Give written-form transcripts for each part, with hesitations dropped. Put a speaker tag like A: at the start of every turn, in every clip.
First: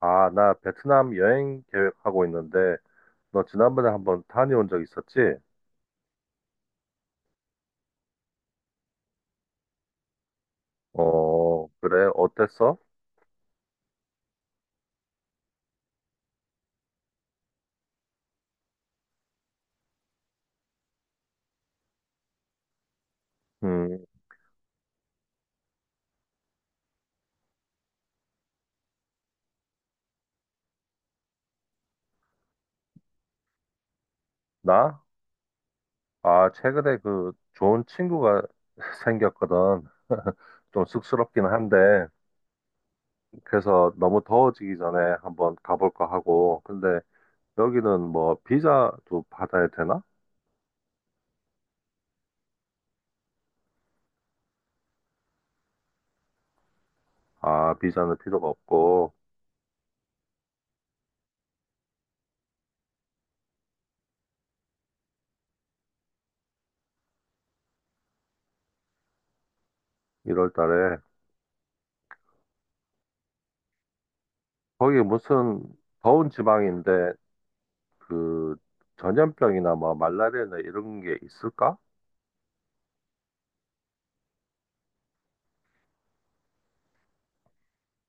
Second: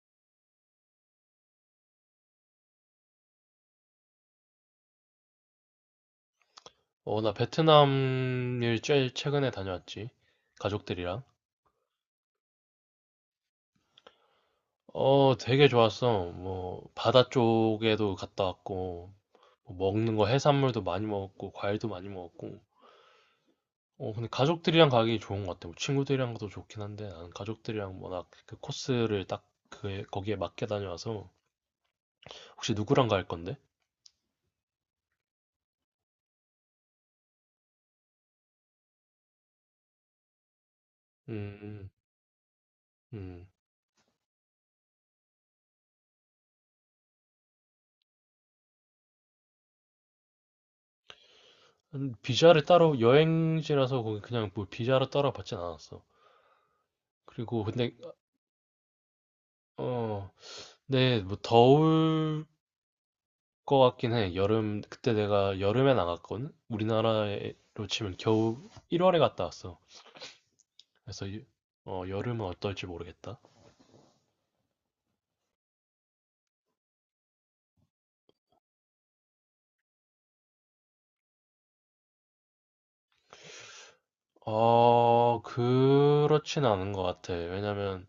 A: 아, 나 베트남 여행 계획하고 있는데, 너 지난번에 한번 타니 온 적 있었지?
B: 나 베트남을 제일 최근에 다녀왔지. 가족들이랑.
A: 어, 그래, 어땠어?
B: 되게 좋았어. 뭐, 바다 쪽에도 갔다 왔고, 뭐 먹는 거 해산물도 많이 먹었고, 과일도 많이 먹었고.
A: 음,
B: 근데 가족들이랑 가기 좋은 것 같아. 뭐 친구들이랑도 좋긴 한데, 나는 가족들이랑 워낙 그 코스를 딱 그, 거기에 맞게 다녀와서. 혹시 누구랑 갈 건데?
A: 나? 아, 최근에 그 좋은 친구가 생겼거든. 좀 쑥스럽긴
B: 음,
A: 한데,
B: 음.
A: 그래서 너무 더워지기 전에 한번 가볼까 하고, 근데 여기는 뭐 비자도 받아야 되나?
B: 음. 비자를 따로, 여행지라서 거기 그냥 뭐 비자를 따로 받진 않았어. 그리고
A: 아,
B: 근데,
A: 비자는 필요가 없고,
B: 어, 네, 뭐 더울 것 같긴 해. 여름, 그때 내가 여름에 나갔거든? 우리나라로 치면 겨우 1월에 갔다 왔어.
A: 1월 달에.
B: 그래서, 어, 여름은 어떨지 모르겠다.
A: 거기 무슨 더운 지방인데, 그 전염병이나 뭐 말라리아나 이런 게 있을까?
B: 그렇진 않은 것 같아. 왜냐면,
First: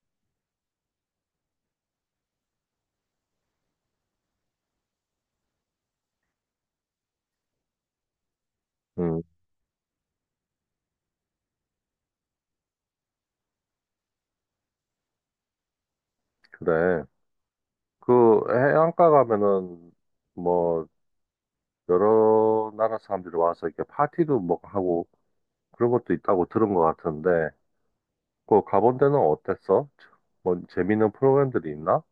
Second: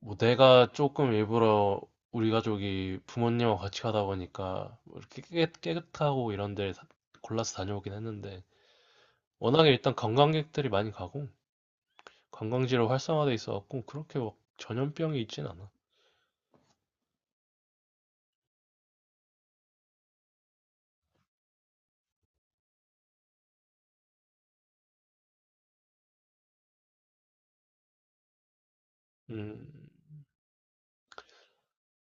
B: 뭐 내가 조금 일부러 우리 가족이 부모님하고 같이 가다 보니까, 뭐 이렇게 깨끗하고 이런 데 골라서 다녀오긴 했는데,
A: 음,
B: 워낙에 일단 관광객들이 많이 가고, 관광지로 활성화돼 있어갖고, 그렇게 막 전염병이 있진 않아.
A: 그래. 그 해안가 가면은 뭐 여러 나라 사람들이 와서 이렇게 파티도 뭐 하고 그런 것도 있다고 들은 것 같은데 그 가본 데는
B: 음.
A: 어땠어? 뭐 재밌는 프로그램들이 있나?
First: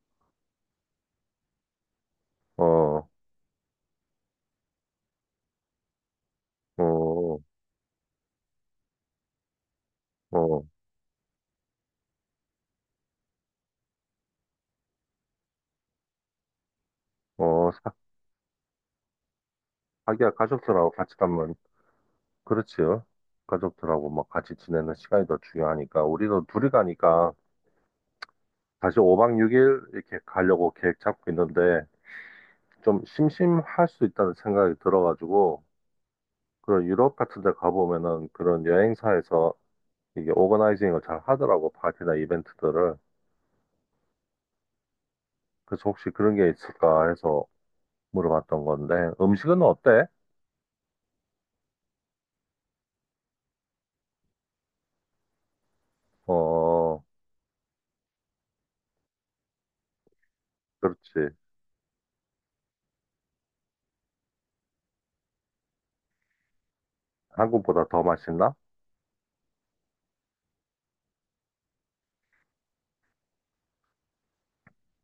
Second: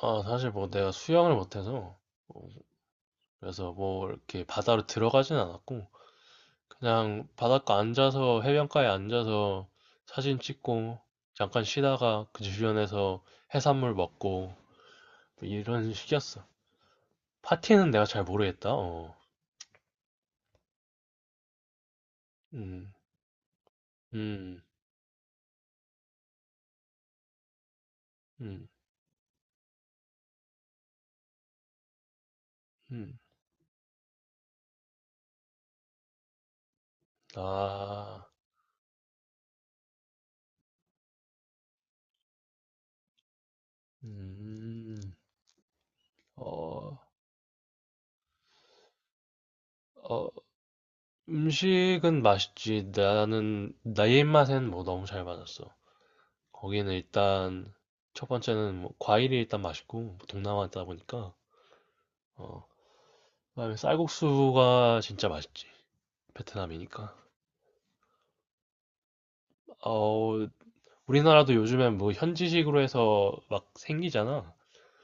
B: 아, 사실 뭐 내가 수영을 못해서, 어,
A: 어,
B: 그래서 뭐 이렇게 바다로 들어가진 않았고, 그냥
A: 어,
B: 바닷가 앉아서, 해변가에 앉아서 사진
A: 어,
B: 찍고, 잠깐 쉬다가 그 주변에서 해산물 먹고, 뭐 이런 식이었어.
A: 어,
B: 파티는
A: 사-
B: 내가 잘 모르겠다, 어.
A: 자기야 가족들하고 같이 가면 그렇지.
B: 음,
A: 요 가족들하고 막 같이
B: 음,
A: 지내는 시간이 더 중요하니까 우리도 둘이 가니까
B: 음,
A: 다시 5박 6일 이렇게 가려고 계획 잡고 있는데 좀
B: 음.
A: 심심할 수 있다는 생각이 들어가지고 그런 유럽 같은 데
B: 아,
A: 가보면은 그런 여행사에서 이게 오거나이징을 잘 하더라고 파티나 이벤트들을.
B: 음,
A: 그래서 혹시 그런 게
B: 어,
A: 있을까 해서 물어봤던 건데 음식은 어때?
B: 어, 음식은 맛있지. 나는, 나의 입맛엔 뭐 너무 잘 맞았어. 거기는
A: 어,
B: 일단 첫 번째는 뭐 과일이 일단 맛있고 뭐 동남아다 보니까.
A: 그렇지.
B: 어, 그다음에 쌀국수가 진짜 맛있지. 베트남이니까.
A: 한국보다 더 맛있나?
B: 어, 우리나라도 요즘엔 뭐 현지식으로 해서 막 생기잖아.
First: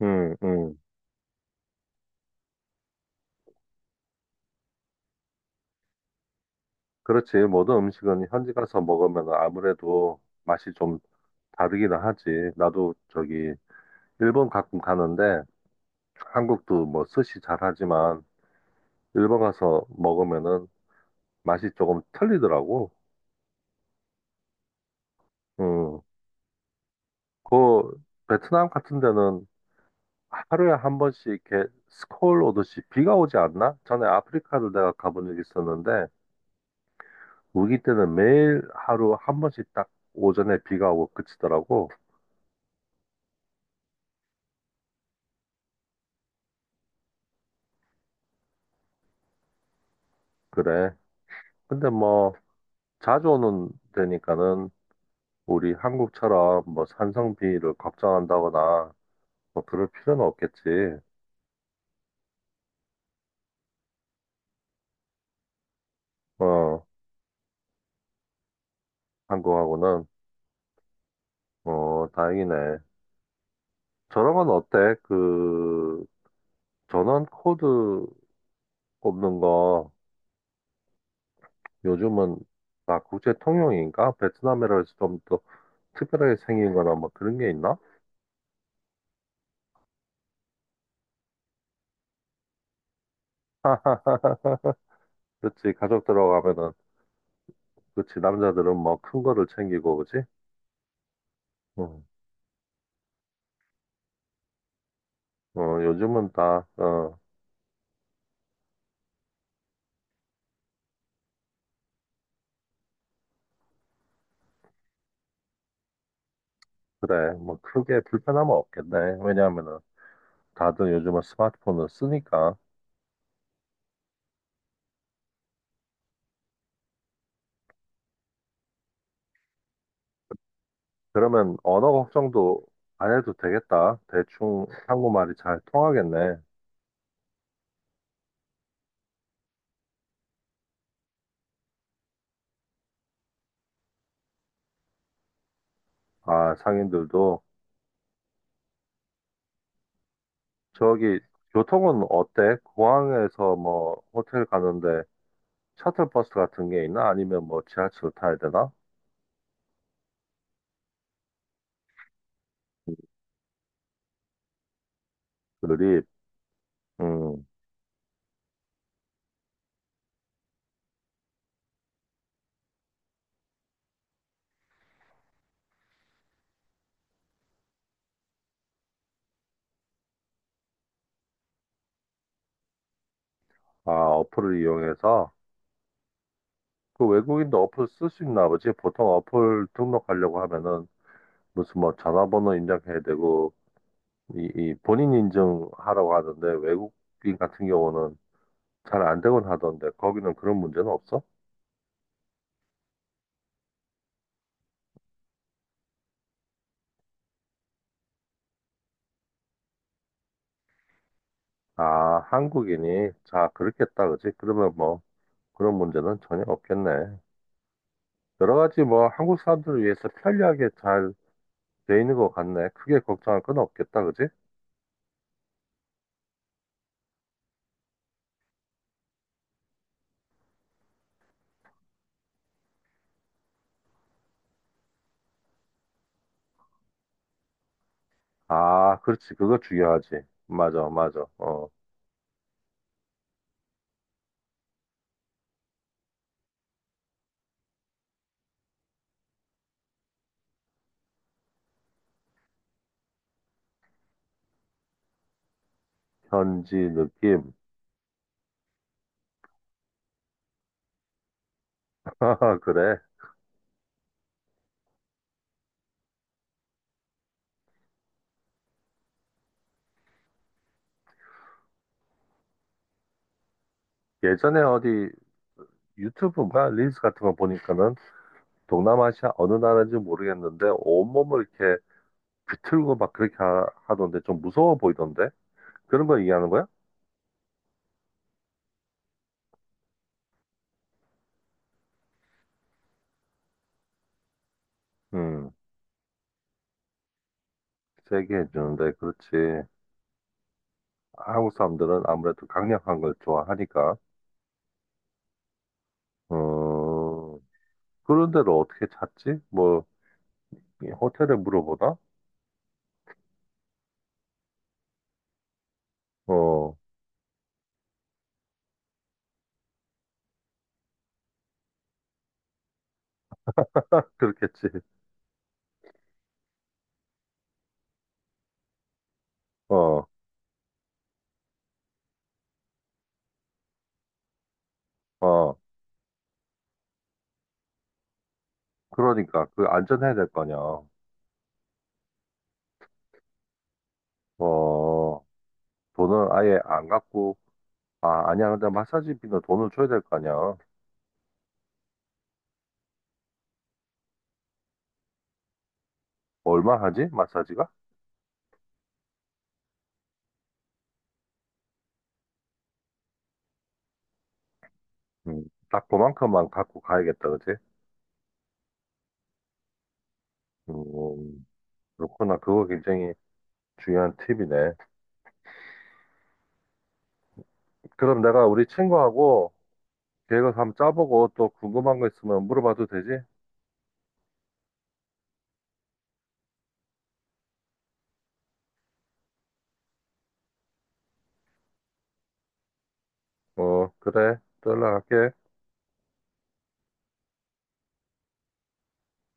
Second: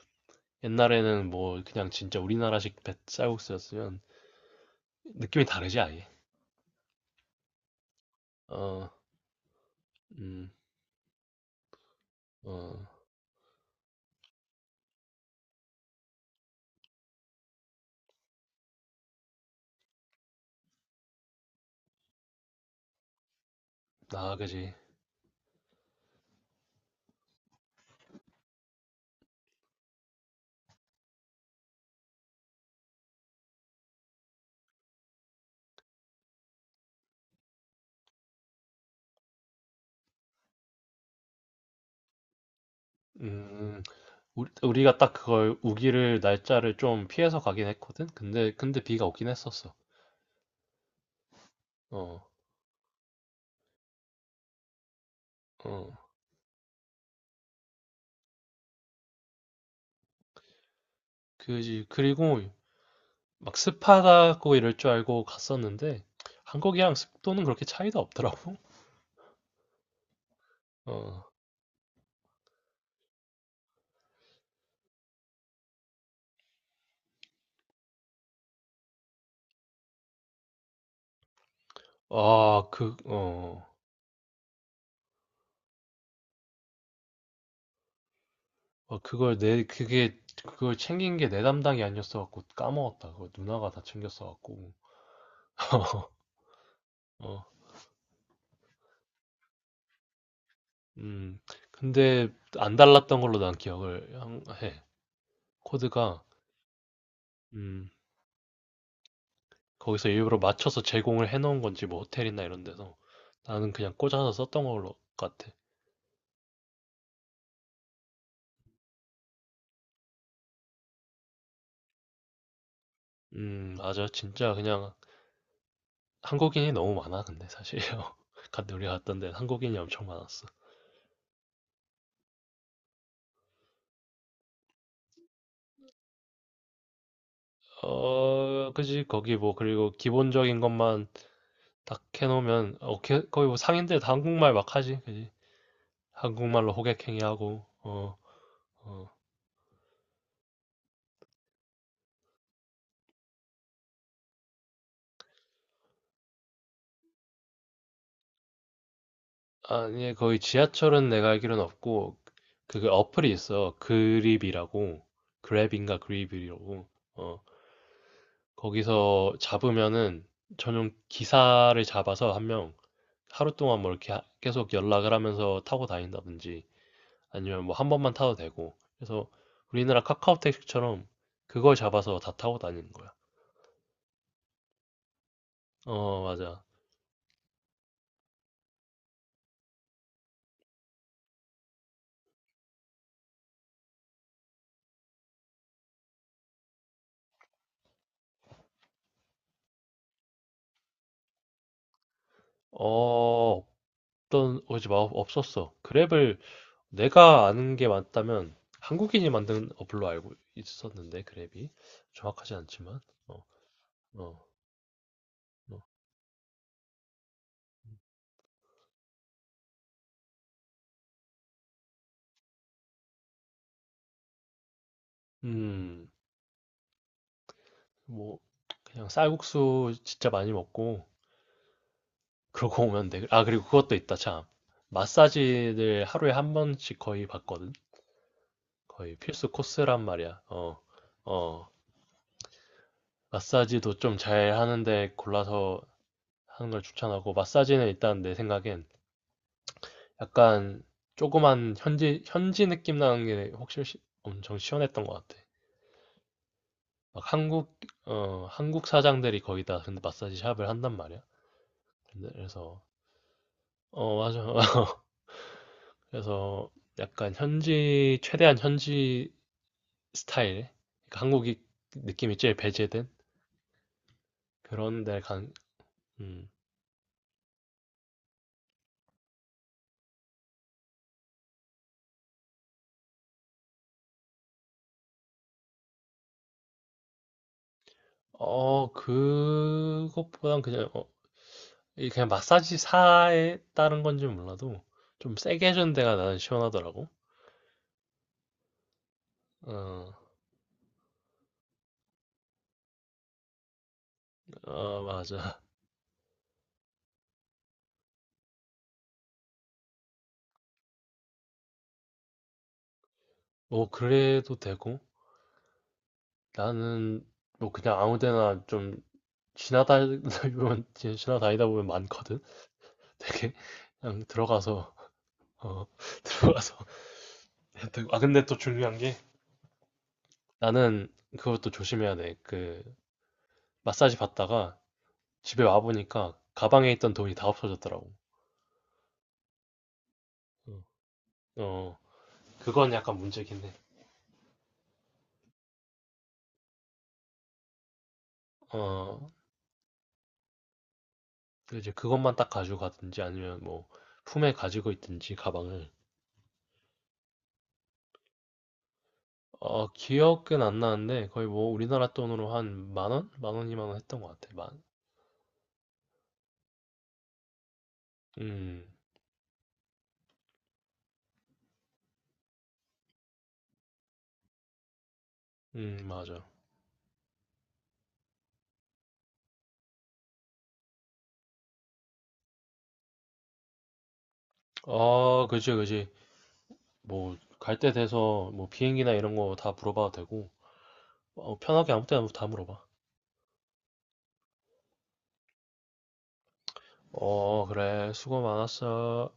A: 응, 응.
B: 옛날에는 뭐 그냥 진짜 우리나라식 쌀국수였으면 느낌이 다르지 아예.
A: 그렇지, 모든 음식은 현지 가서 먹으면 아무래도
B: 어음어나.
A: 맛이 좀 다르기는 하지. 나도 저기 일본 가끔 가는데 한국도 뭐 스시 잘하지만 일본 가서 먹으면은 맛이 조금 틀리더라고.
B: 그지.
A: 음, 그 베트남 같은 데는 하루에 한 번씩 이렇게 스콜 오듯이 비가 오지 않나? 전에 아프리카를 내가 가본 적이 있었는데 우기 때는 매일 하루 한 번씩 딱 오전에 비가 오고 그치더라고.
B: 음. 우리가 딱 그걸 우기를 날짜를 좀 피해서 가긴 했거든. 근데 비가 오긴 했었어.
A: 그래. 근데
B: 어.
A: 뭐 자주 오는 데니까는 우리
B: 어.
A: 한국처럼 뭐 산성비를 걱정한다거나 뭐 그럴 필요는 없겠지.
B: 그지. 그리고 막 습하다고 이럴 줄 알고 갔었는데
A: 어.
B: 한국이랑 습도는 그렇게 차이도 없더라고.
A: 한국하고는
B: 어.
A: 어, 다행이네. 저런 건 어때? 그, 전원 코드 꼽는 거 요즘은
B: 아, 그,
A: 막 국제
B: 어.
A: 통용인가? 베트남이라 해서 좀 더 특별하게 생긴 거나 뭐 그런 게 있나?
B: 어, 그걸 챙긴 게 내 담당이 아니었어 갖고 까먹었다. 그거 누나가 다 챙겼어 갖고.
A: 그치, 가족 들어가면은,
B: 어.
A: 그치, 남자들은 뭐 큰 거를 챙기고, 그치?
B: 음.
A: 응.
B: 근데 안 달랐던 걸로 난 기억을 해.
A: 어,
B: 코드가.
A: 요즘은 다, 어,
B: 음. 거기서 일부러 맞춰서 제공을 해놓은 건지 뭐 호텔이나 이런 데서 나는 그냥 꽂아서 썼던 걸로 같아.
A: 그래. 뭐 크게 불편함은 없겠네. 왜냐하면은 다들 요즘은 스마트폰을 쓰니까.
B: 맞아. 진짜 그냥 한국인이 너무 많아, 근데 사실요. 갔 우리 갔던 데는 한국인이 엄청 많았어.
A: 그러면 언어 걱정도 안 해도 되겠다. 대충 한국말이 잘 통하겠네.
B: 어, 그지? 거기 뭐, 그리고 기본적인 것만 딱 해놓으면, 어, 거의 뭐 상인들 다 한국말 막 하지, 그지?
A: 아,
B: 한국말로
A: 상인들도.
B: 호객행위하고, 어, 어.
A: 저기, 교통은 어때? 공항에서 뭐, 호텔 가는데 셔틀버스 같은 게 있나? 아니면 뭐, 지하철 타야 되나?
B: 아니, 거의 지하철은 내가 알기로는 없고, 그 어플이 있어. 그립이라고. 그랩인가
A: 그들이,
B: 그립이라고. 어,
A: 음,
B: 거기서 잡으면은 전용 기사를 잡아서 한 명, 하루 동안 뭐 이렇게 하 계속 연락을 하면서 타고 다닌다든지 아니면 뭐 한 번만 타도 되고 그래서 우리나라 카카오 택시처럼 그걸 잡아서 다 타고 다니는 거야.
A: 아, 어플을 이용해서,
B: 어, 맞아.
A: 그 외국인도 어플 쓸 수 있나 보지? 보통 어플 등록하려고 하면은, 무슨 뭐, 전화번호 입력해야 되고, 이 본인 인증하라고 하던데, 외국인 같은 경우는 잘 안 되곤 하던데, 거기는 그런 문제는 없어?
B: 어, 없던 오지 마 없었어. 그랩을 내가 아는 게 맞다면 한국인이 만든 어플로 알고 있었는데 그랩이.
A: 아,
B: 정확하지 않지만.
A: 한국인이,
B: 어.
A: 자, 그렇겠다, 그지?
B: 어.
A: 그러면 뭐, 그런
B: 어.
A: 문제는 전혀 없겠네. 여러 가지 뭐 한국 사람들을 위해서 편리하게 잘 돼 있는 것 같네. 크게 걱정할 건 없겠다, 그지?
B: 음. 뭐 그냥 쌀국수 진짜 많이 먹고 그러고 오면 돼. 아, 그리고 그것도 있다, 참. 마사지를 하루에 한 번씩 거의 받거든?
A: 아,
B: 거의
A: 그렇지.
B: 필수
A: 그거
B: 코스란
A: 중요하지.
B: 말이야. 어,
A: 맞아, 맞아. 어,
B: 어. 마사지도 좀 잘 하는데 골라서 하는 걸 추천하고, 마사지는 일단 내 생각엔 약간 조그만 현지 느낌 나는 게 확실히 엄청 시원했던 것 같아.
A: 현지
B: 막
A: 느낌.
B: 한국, 어, 한국 사장들이 거의 다 근데 마사지 샵을 한단 말이야. 근데 그래서,
A: 그래.
B: 어, 맞아. 그래서 약간 현지, 최대한 현지 스타일, 그러니까 한국이 느낌이 제일 배제된
A: 예전에
B: 그런
A: 어디
B: 데를 간, 음.
A: 유튜브가 릴스 같은 거 보니까는 동남아시아 어느 나라인지 모르겠는데 온몸을 이렇게 비틀고 막 그렇게 하던데 좀 무서워 보이던데? 그런 거 얘기하는 거야?
B: 어, 그것보단 그냥, 어, 이 그냥 마사지사에 따른 건지 몰라도 좀
A: 음,
B: 세게 해준 데가 나는 시원하더라고.
A: 세게 해주는데, 그렇지.
B: 어,
A: 한국 사람들은 아무래도 강력한 걸 좋아하니까.
B: 어, 맞아.
A: 어, 그런 데를 어떻게 찾지? 뭐, 이 호텔에 물어보나?
B: 뭐, 그래도 되고,
A: 어,
B: 나는 뭐 그냥 아무 데나 좀 지나다니다 보면 많거든? 되게, 그냥
A: 그렇겠지.
B: 들어가서, 어, 들어가서. 아, 근데 또 중요한 게,
A: 어,
B: 나는 그것도 조심해야 돼. 그, 마사지 받다가
A: 어,
B: 집에 와 보니까 가방에 있던 돈이 다 없어졌더라고.
A: 그러니까 그 안전해야 될 거냐.
B: 어, 어, 그건 약간 문제긴 해.
A: 어, 돈을 아예 안 갖고, 아, 아니야. 근데
B: 어,
A: 마사지비는 돈을 줘야 될 거 아니야.
B: 그 이제 그것만 딱 가지고 가든지 아니면 뭐 품에 가지고 있든지 가방을.
A: 얼마 하지? 마사지가?
B: 어, 기억은 안 나는데 거의 뭐 우리나라 돈으로 한 10,000원? 10,000원, 20,000원 했던 것 같아. 만.
A: 음, 딱 그만큼만 갖고 가야겠다, 그치?
B: 음,
A: 음, 그렇구나. 그거 굉장히 중요한 팁이네.
B: 맞아.
A: 그럼 내가 우리 친구하고 계획을 한번 짜보고 또 궁금한 거 있으면 물어봐도 되지?
B: 아, 그지, 그지. 뭐, 갈 때 돼서 뭐 비행기나 이런 거 다 물어봐도 되고, 어, 편하게 아무 때나 다 물어봐.
A: 어, 그래. 또 연락할게.
B: 어, 그래. 수고 많았어.